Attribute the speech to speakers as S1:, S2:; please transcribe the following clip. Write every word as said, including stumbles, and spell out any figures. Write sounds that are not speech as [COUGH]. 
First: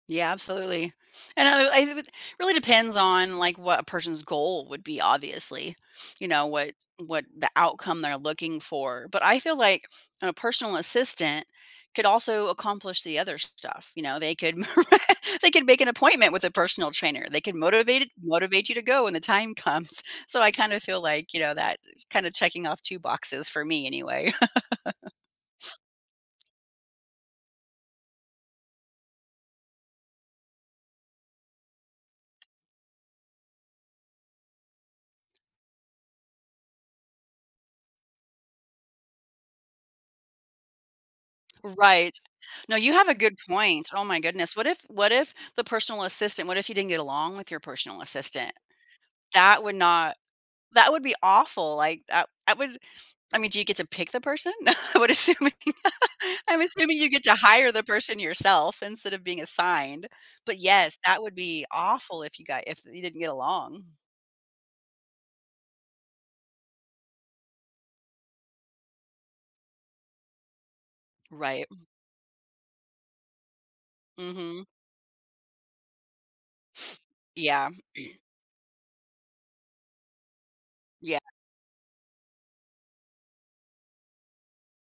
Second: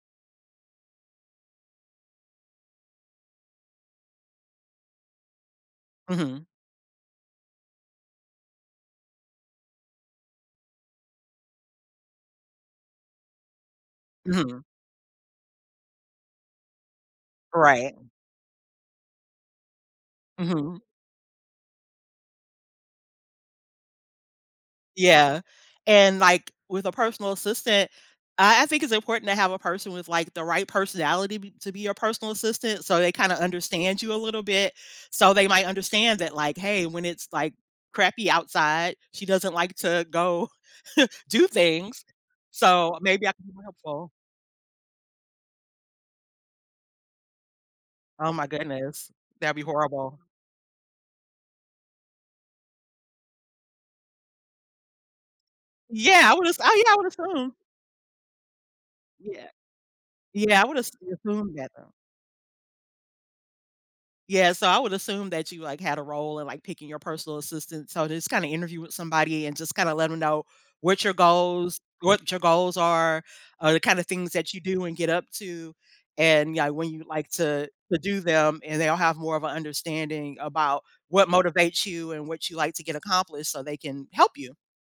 S1: Yeah, absolutely, and I I r [UNINTELLIGIBLE] really depends on, like, what a person's goal would be, obviously, you
S2: Mhm.
S1: know, what what the outcome they're looking for, but, I feel, like, a personal assistant could also accomplish the other stuff, you know, they could,
S2: Mhm.
S1: [CHUCKLES] they could make an appointment with a personal trainer. They can
S2: Right.
S1: motivate it motivate you to go when the time comes, so I, kinda,
S2: Mhm.
S1: feel, like, you know, that, kinda, checking off two boxes for me anyway. [LAUGHS]
S2: Yeah, and, like, with a personal assistant, I I think it's important to have a person with, like, the right personality be to be your personal assistant, so they, kinda, understand you a little bit, so they might understand that, like, hey, when it's, like, crappy outside, she doesn't like to go [CHUCKLES] do things,
S1: Right, no, you
S2: so
S1: have a
S2: maybe I
S1: good
S2: can be more
S1: point. Oh,
S2: helpful.
S1: my goodness. What if what if the personal assistant what if you didn't get along with your personal
S2: Oh, my
S1: assistant?
S2: goodness. That'd be
S1: That would not
S2: horrible.
S1: that would be awful. Like, I I wouldn't I mean, do you get to pick the person? I would assuming
S2: Yeah, I
S1: [LAUGHS]
S2: would
S1: I'm
S2: oh, yeah, I
S1: assuming
S2: would
S1: you get to
S2: assume.
S1: hire the person yourself instead of being
S2: Yeah.
S1: assigned, but
S2: Yeah, I would have
S1: yes, that would
S2: assumed
S1: be
S2: that though.
S1: awful if you got if you didn't get along.
S2: Yeah, so I would assume that you, like, had a role in, like, picking your personal assistant, so, just, kinda, interview with somebody and, just, kinda, let them know what your
S1: Right,
S2: goals
S1: m
S2: what your goals are, or the, kinda, things that you
S1: Mhm.
S2: do and get up to, and yeah, when you like to
S1: Yeah.
S2: to do them, and they'll have more of an understanding about what
S1: Yeah.
S2: motivates you and what you like to get accomplished so they can help you.